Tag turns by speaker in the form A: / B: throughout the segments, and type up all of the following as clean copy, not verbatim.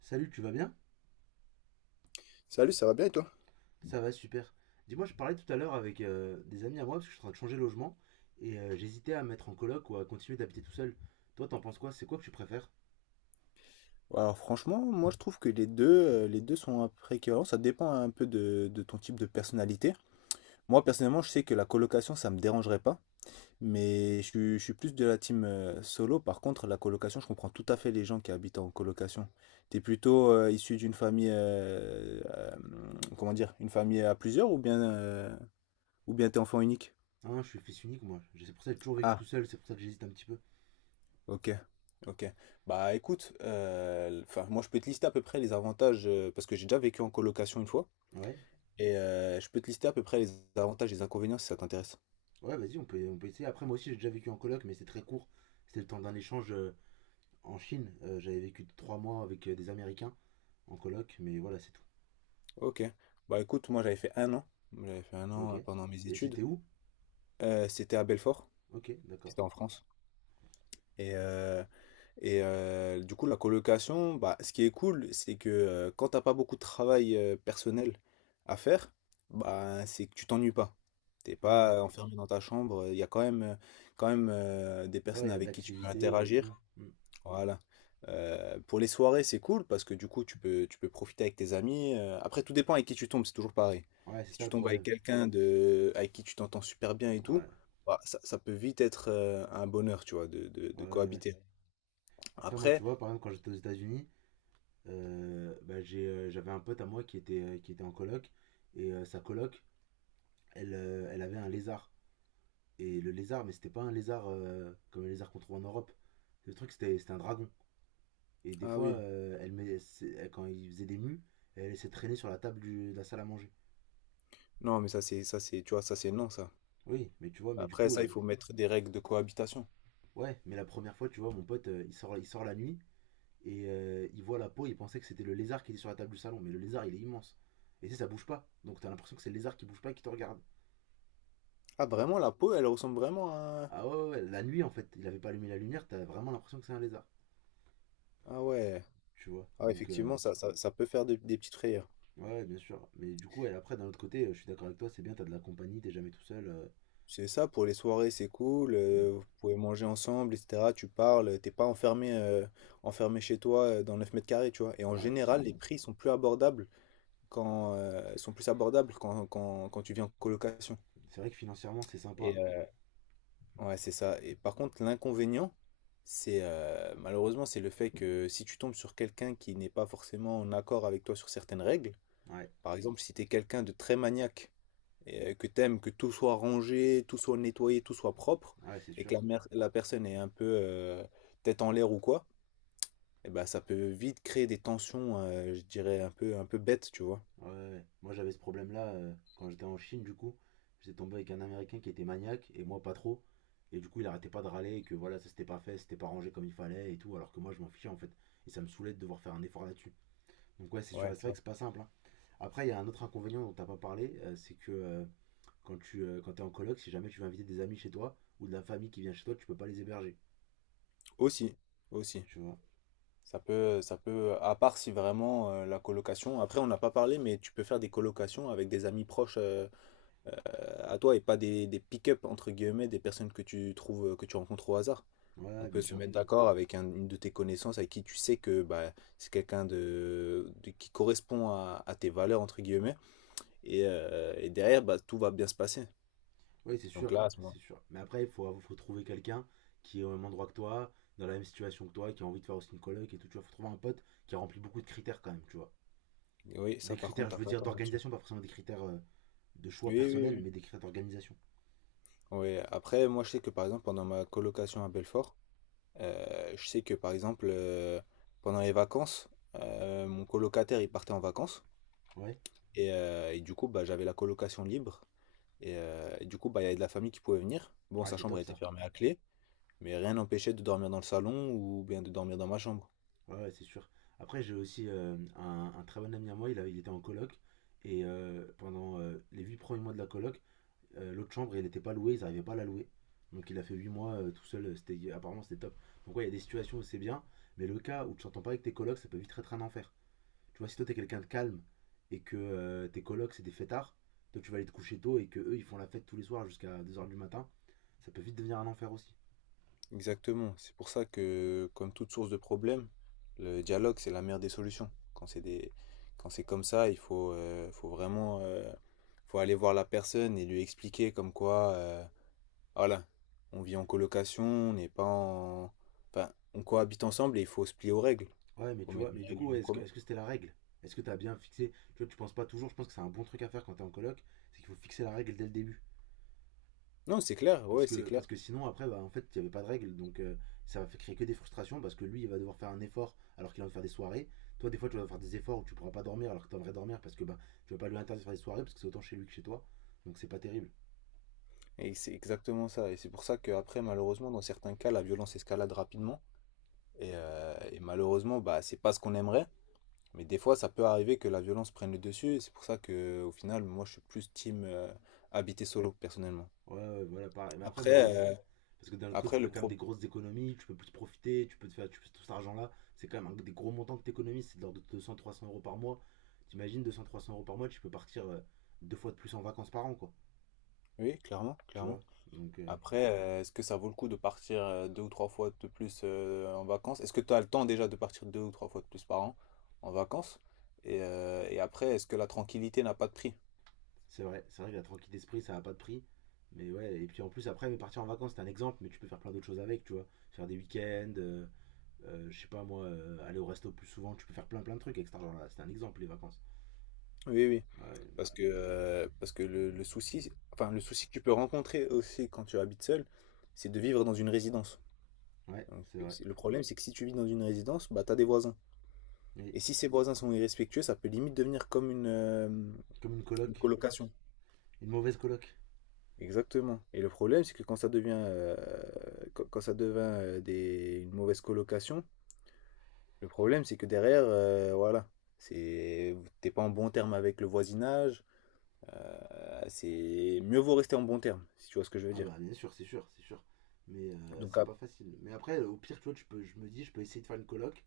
A: Salut, tu vas bien?
B: Salut, ça va bien et toi?
A: Ça va, super. Dis-moi, je parlais tout à l'heure avec des amis à moi parce que je suis en train de changer de logement et j'hésitais à me mettre en coloc ou à continuer d'habiter tout seul. Toi, t'en penses quoi? C'est quoi que tu préfères?
B: Alors franchement, moi je trouve que les deux sont un peu près équivalents, ça dépend un peu de ton type de personnalité. Moi personnellement, je sais que la colocation, ça me dérangerait pas, mais je suis plus de la team solo. Par contre, la colocation, je comprends tout à fait les gens qui habitent en colocation. T'es plutôt issu d'une famille, comment dire, une famille à plusieurs ou bien t'es enfant unique?
A: Hein, je suis fils unique, moi. C'est pour ça que j'ai toujours vécu tout seul, c'est pour ça que j'hésite un petit peu.
B: Ok, ok. Bah écoute, enfin, moi je peux te lister à peu près les avantages, parce que j'ai déjà vécu en colocation une fois,
A: Ouais,
B: et je peux te lister à peu près les avantages et les inconvénients si ça t'intéresse.
A: ouais, vas-y, on peut essayer. Après, moi aussi, j'ai déjà vécu en coloc, mais c'est très court. C'était le temps d'un échange en Chine. J'avais vécu 3 mois avec des Américains en coloc, mais voilà, c'est tout.
B: Ok. Bah écoute, moi j'avais fait un an, j'avais fait un
A: Ok.
B: an pendant mes
A: Et
B: études.
A: c'était où?
B: C'était à Belfort,
A: Ok, d'accord.
B: c'était en France. Et euh, du coup, la colocation, bah, ce qui est cool, c'est que quand t'as pas beaucoup de travail personnel à faire, bah, c'est que tu t'ennuies pas. T'es
A: Ouais, ouais.
B: pas enfermé dans ta chambre. Il y a quand même, des
A: Ouais,
B: personnes
A: il y a de
B: avec qui tu peux
A: l'activité et tout.
B: interagir.
A: Hmm.
B: Voilà. Pour les soirées, c'est cool parce que du coup, tu peux profiter avec tes amis. Après, tout dépend avec qui tu tombes. C'est toujours pareil.
A: Ouais, c'est
B: Si
A: ça
B: tu
A: le
B: tombes avec
A: problème.
B: quelqu'un avec qui tu t'entends super bien et tout,
A: Ouais.
B: bah, ça peut vite être un bonheur, tu vois, de, de
A: Ouais,
B: de
A: ouais, ouais.
B: cohabiter.
A: Après, moi, tu
B: Après,
A: vois, par exemple, quand j'étais aux États-Unis, bah, j'avais un pote à moi qui était en coloc. Et sa coloc, elle, elle avait un lézard. Et le lézard, mais c'était pas un lézard comme les lézards qu'on trouve en Europe. Le truc, c'était un dragon. Et des
B: ah
A: fois,
B: oui.
A: elle, met- c'est- elle- quand il faisait des mues, elle laissait traîner sur la table de la salle à manger.
B: Non, mais ça c'est tu vois ça c'est non ça.
A: Oui, mais tu vois, mais
B: Après ça il faut mettre des règles de cohabitation.
A: ouais, mais la première fois, tu vois, mon pote, il sort la nuit. Et il voit la peau, il pensait que c'était le lézard qui était sur la table du salon. Mais le lézard, il est immense. Et tu sais, ça bouge pas. Donc t'as l'impression que c'est le lézard qui bouge pas et qui te regarde.
B: Ah vraiment la peau elle ressemble vraiment à
A: Ah ouais, ouais, la nuit, en fait, il avait pas allumé la lumière, t'as vraiment l'impression que c'est un lézard.
B: ah ouais.
A: Tu vois.
B: Ah effectivement ça peut faire des petites frayeurs.
A: Ouais, ouais, bien sûr. Mais du coup, et après, d'un autre côté, je suis d'accord avec toi, c'est bien, t'as de la compagnie, t'es jamais tout seul.
B: C'est ça, pour les soirées c'est cool. Vous pouvez manger ensemble etc. Tu parles, t'es pas enfermé enfermé chez toi dans 9 m² tu vois. Et en
A: Hmm, ouais, c'est
B: général
A: sûr.
B: les prix sont plus abordables quand sont plus abordables quand, quand, quand tu viens en colocation.
A: C'est vrai que financièrement, c'est
B: Et
A: sympa.
B: Ouais, c'est ça. Et par contre, l'inconvénient, c'est malheureusement, c'est le fait que si tu tombes sur quelqu'un qui n'est pas forcément en accord avec toi sur certaines règles,
A: Ouais,
B: par exemple, si tu es quelqu'un de très maniaque et que t'aimes que tout soit rangé, tout soit nettoyé, tout soit propre,
A: ouais, c'est
B: et que
A: sûr.
B: la personne est un peu tête en l'air ou quoi, eh ben, ça peut vite créer des tensions, je dirais, un peu bêtes, tu vois.
A: Ouais, ouais, ouais. Moi j'avais ce problème-là quand j'étais en Chine, du coup. J'étais tombé avec un Américain qui était maniaque et moi pas trop. Et du coup, il arrêtait pas de râler que voilà, ça s'était pas fait, c'était pas rangé comme il fallait et tout, alors que moi je m'en fichais en fait. Et ça me saoulait de devoir faire un effort là-dessus. Donc, ouais, c'est sûr,
B: Ouais,
A: et c'est
B: tu
A: vrai que
B: vois.
A: c'est pas simple, hein. Après, il y a un autre inconvénient dont t'as pas parlé, c'est que quand tu quand t'es en coloc, si jamais tu veux inviter des amis chez toi ou de la famille qui vient chez toi, tu peux pas les héberger.
B: Aussi, aussi.
A: Tu vois?
B: À part si vraiment la colocation, après on n'a pas parlé, mais tu peux faire des colocations avec des amis proches à toi et pas des pick-up entre guillemets, des personnes que tu trouves, que tu rencontres au hasard. On
A: Ouais, bien
B: peut se
A: sûr.
B: mettre d'accord avec une de tes connaissances avec qui tu sais que bah, c'est quelqu'un qui correspond à tes valeurs entre guillemets et derrière bah, tout va bien se passer.
A: Oui, c'est
B: Donc
A: sûr,
B: là, à ce moment.
A: c'est sûr. Mais après, faut trouver quelqu'un qui est au même endroit que toi, dans la même situation que toi, qui a envie de faire aussi une coloc et tout. Tu vois, faut trouver un pote qui a rempli beaucoup de critères quand même, tu vois.
B: Oui,
A: Des
B: ça par
A: critères, je
B: contre,
A: veux dire, d'organisation, pas forcément des critères de choix
B: oui,
A: personnel,
B: oui,
A: mais des critères d'organisation.
B: oui. Ouais, après, moi je sais que par exemple pendant ma colocation à Belfort, je sais que par exemple, pendant les vacances, mon colocataire il partait en vacances
A: Ouais,
B: et du coup bah, j'avais la colocation libre et du coup bah, il y avait de la famille qui pouvait venir. Bon,
A: ouais,
B: sa
A: c'est
B: chambre a
A: top
B: été
A: ça.
B: fermée à clé, mais rien n'empêchait de dormir dans le salon ou bien de dormir dans ma chambre.
A: Ouais, ouais, c'est sûr. Après, j'ai aussi un très bon ami à moi, il était en coloc. Et pendant les 8 premiers mois de la coloc, l'autre chambre, elle n'était pas louée, ils n'arrivaient pas à la louer. Donc il a fait 8 mois tout seul, apparemment c'était top. Donc ouais, il y a des situations où c'est bien, mais le cas où tu t'entends pas avec tes colocs, ça peut vite être un enfer. Tu vois, si toi t'es quelqu'un de calme et que tes colocs c'est des fêtards, toi tu vas aller te coucher tôt et que eux ils font la fête tous les soirs jusqu'à 2 heures du matin, ça peut vite devenir un enfer aussi.
B: Exactement, c'est pour ça que comme toute source de problème, le dialogue c'est la meilleure des solutions. Quand c'est des. Quand c'est comme ça, il faut vraiment faut aller voir la personne et lui expliquer comme quoi. Voilà, on vit en colocation, on n'est pas en. Enfin, on cohabite ensemble et il faut se plier aux règles. Il
A: Ouais, mais
B: Faut
A: tu vois,
B: mettre
A: mais
B: des
A: du
B: règles
A: coup,
B: en
A: ouais,
B: commun.
A: est-ce que c'était la règle. Est-ce que t'as bien fixé. Tu vois, tu penses pas toujours, je pense que c'est un bon truc à faire quand t'es en coloc, c'est qu'il faut fixer la règle dès le début.
B: Non, c'est clair, ouais, c'est
A: Parce
B: clair.
A: que sinon, après, bah, en fait, il n'y avait pas de règles. Ça va créer que des frustrations parce que lui, il va devoir faire un effort alors qu'il va faire des soirées. Toi, des fois, tu vas devoir faire des efforts où tu ne pourras pas dormir alors que tu aimerais dormir parce que bah, tu ne vas pas lui interdire de faire des soirées parce que c'est autant chez lui que chez toi. Donc, c'est pas terrible.
B: Et c'est exactement ça. Et c'est pour ça qu'après, malheureusement, dans certains cas, la violence escalade rapidement. Et malheureusement, bah, c'est pas ce qu'on aimerait. Mais des fois, ça peut arriver que la violence prenne le dessus. Et c'est pour ça que, au final, moi, je suis plus team habiter solo, personnellement.
A: Ouais, ouais, voilà, pareil. Mais après, moi,
B: Après, euh,
A: j'hésite. Parce que d'un autre côté, ça
B: après le
A: fait quand même
B: pro...
A: des grosses économies. Tu peux plus profiter. Tu peux te faire tu peux- tout cet argent-là. C'est quand même des gros montants que tu économises. C'est de l'ordre de 200 à 300 euros par mois. T'imagines 200 à 300 euros par mois, tu peux partir 2 fois de plus en vacances par an, quoi.
B: Oui, clairement,
A: Tu
B: clairement.
A: vois. Donc, euh,
B: Après, est-ce que ça vaut le coup de partir deux ou trois fois de plus en vacances? Est-ce que tu as le temps déjà de partir deux ou trois fois de plus par an en vacances? Et après, est-ce que la tranquillité n'a pas de prix?
A: C'est vrai que la tranquille d'esprit, ça n'a pas de prix. Mais ouais, et puis en plus, après, mais partir en vacances, c'est un exemple, mais tu peux faire plein d'autres choses avec, tu vois. Faire des week-ends, je sais pas moi, aller au resto plus souvent, tu peux faire plein plein de trucs avec cet argent-là. C'est un exemple, les vacances.
B: Oui, oui.
A: Ouais,
B: Parce que, parce que le souci que tu peux rencontrer aussi quand tu habites seul, c'est de vivre dans une résidence.
A: ouais,
B: Donc,
A: c'est vrai.
B: le problème, c'est que si tu vis dans une résidence, bah, tu as des voisins.
A: Oui,
B: Et si ces voisins sont irrespectueux, ça peut limite devenir comme une, euh,
A: comme une
B: une
A: coloc,
B: colocation.
A: une mauvaise coloc.
B: Exactement, et le problème, c'est que quand ça devient, quand quand ça devient, des une mauvaise colocation, le problème, c'est que derrière, voilà, c'est t'es pas en bon terme avec le voisinage, heu, c'est mieux vaut rester en bon terme, si tu vois ce que je veux
A: Ah
B: dire.
A: bah, bien sûr, c'est sûr, c'est sûr. Mais
B: Donc
A: c'est
B: ap
A: pas facile. Mais après, au pire, tu vois, tu peux, je me dis, je peux essayer de faire une coloc,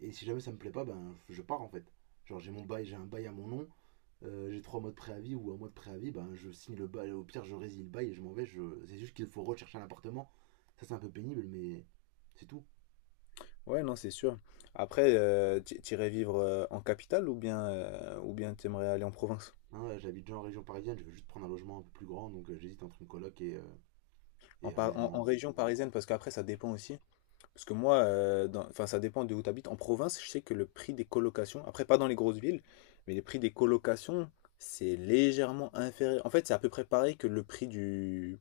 A: et si jamais ça me plaît pas, ben je pars en fait. Genre, j'ai un bail à mon nom, j'ai 3 mois de préavis ou 1 mois de préavis, ben je signe le bail, au pire je résile le bail et je m'en vais. Je... C'est juste qu'il faut rechercher un appartement. Ça c'est un peu pénible, mais c'est tout.
B: ouais, non, c'est sûr. Après, tu i vivre, en capitale ou bien tu aimerais aller en province?
A: Hein, j'habite déjà en région parisienne, je veux juste prendre un logement un peu plus grand, donc j'hésite entre une coloc
B: En
A: et un
B: pa en en
A: logement.
B: région parisienne parce qu'après ça dépend aussi. Parce que moi, enfin, ça dépend de où tu habites. En province, je sais que le prix des colocations, après pas dans les grosses villes, mais les prix des colocations, c'est légèrement inférieur. En fait, c'est à peu près pareil que le prix du.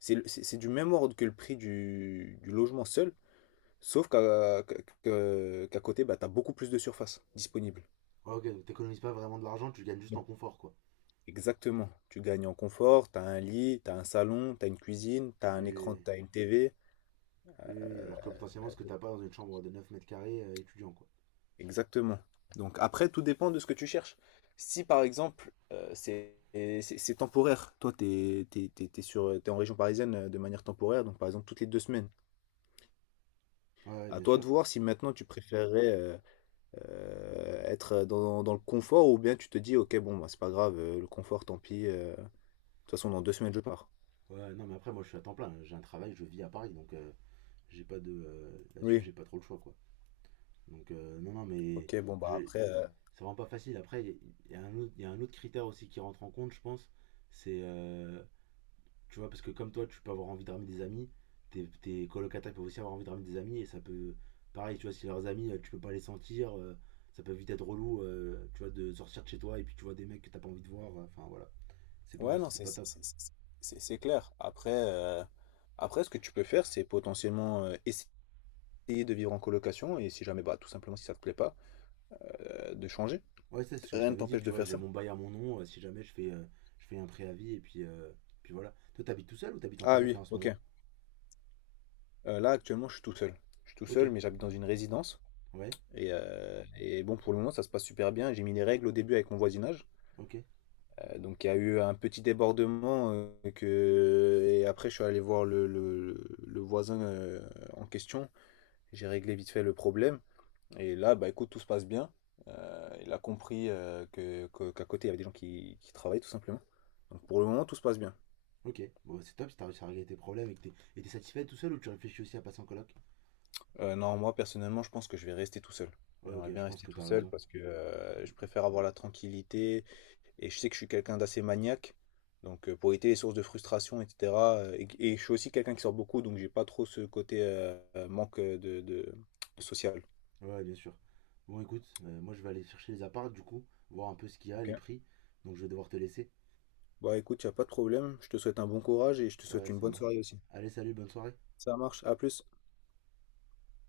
B: C'est du même ordre que le prix du logement seul, sauf qu'à côté, bah, tu as beaucoup plus de surface disponible.
A: Ouais, ok, donc t'économises pas vraiment de l'argent, tu gagnes juste en confort quoi.
B: Exactement. Tu gagnes en confort, tu as un lit, tu as un salon, tu as une cuisine, tu as un écran,
A: Et,
B: tu as une TV.
A: et alors que potentiellement ce que t'as pas dans une chambre de 9 mètres carrés étudiant quoi.
B: Exactement. Donc après, tout dépend de ce que tu cherches. Si par exemple, c'est temporaire, toi, t'es en région parisienne de manière temporaire, donc par exemple toutes les 2 semaines.
A: Ouais, ouais,
B: À
A: bien
B: toi de
A: sûr.
B: voir si maintenant tu préférerais être dans le confort ou bien tu te dis, ok, bon, bah, c'est pas grave, le confort, tant pis. De toute façon, dans 2 semaines, je pars.
A: Ouais, non mais après moi je suis à temps plein, j'ai un travail, je vis à Paris, donc j'ai pas de... Là-dessus
B: Oui.
A: j'ai pas trop le choix quoi. Donc non, non mais...
B: Ok, bon, bah
A: Je,
B: après.
A: c'est vraiment pas facile. Après, il y, a un autre- y a un autre critère aussi qui rentre en compte, je pense. C'est, euh, tu vois, parce que comme toi, tu peux avoir envie de ramener des amis, tes colocataires peuvent aussi avoir envie de ramener des amis, et ça peut, pareil, tu vois, si leurs amis, tu peux pas les sentir, ça peut vite être relou, tu vois, de sortir de chez toi, et puis tu vois des mecs que t'as pas envie de voir, enfin voilà,
B: Ouais, non,
A: c'est
B: c'est
A: pas
B: c'est-
A: top.
B: c'est- c'est- c'est- c'est clair. Après, après, ce que tu peux faire, c'est potentiellement essayer. Essayer de vivre en colocation et si jamais, bah, tout simplement, si ça te plaît pas, de changer.
A: Ouais, ça, c'est ce que je
B: Rien ne
A: t'avais dit,
B: t'empêche
A: tu
B: de
A: vois,
B: faire
A: j'ai
B: ça.
A: mon bail à mon nom, si jamais je fais, je fais un préavis, puis voilà. Toi, t'habites tout seul ou t'habites en
B: Ah
A: coloc là
B: oui,
A: en ce
B: OK.
A: moment?
B: Là, actuellement, je suis tout seul. Je suis tout
A: Ok,
B: seul, mais j'habite dans une résidence
A: ouais,
B: et bon, pour le moment, ça se passe super bien. J'ai mis les règles au début avec mon voisinage,
A: ok.
B: donc il y a eu un petit débordement, que et après je suis allé voir le voisin, en question. J'ai réglé vite fait le problème et là, bah, écoute, tout se passe bien. Heu, il a compris, que qu'à côté, il y avait des gens qui travaillent tout simplement. Donc pour le moment, tout se passe bien.
A: Ok, bon, c'est top si t'as réussi à régler tes problèmes et que t'es satisfait tout seul ou tu réfléchis aussi à passer en coloc.
B: Non, moi personnellement, je pense que je vais rester tout seul.
A: Ouais,
B: J'aimerais
A: ok,
B: bien
A: je pense
B: rester
A: que
B: tout
A: t'as
B: seul
A: raison.
B: parce que, je préfère avoir la tranquillité et je sais que je suis quelqu'un d'assez maniaque. Donc, pour éviter les sources de frustration et cetera, et je suis aussi quelqu'un qui sort beaucoup, donc j'ai pas trop ce côté, manque, de social.
A: Ouais, bien sûr. Bon, écoute, moi je vais aller chercher les apparts du coup, voir un peu ce qu'il y a, les
B: OK.
A: prix. Donc je vais devoir te laisser.
B: Bah, écoute, y a pas de problème. Je te souhaite un bon courage et je te souhaite
A: Ouais,
B: une
A: ça
B: bonne soirée
A: marche.
B: aussi.
A: Allez, salut, bonne soirée.
B: Ça marche, à plus.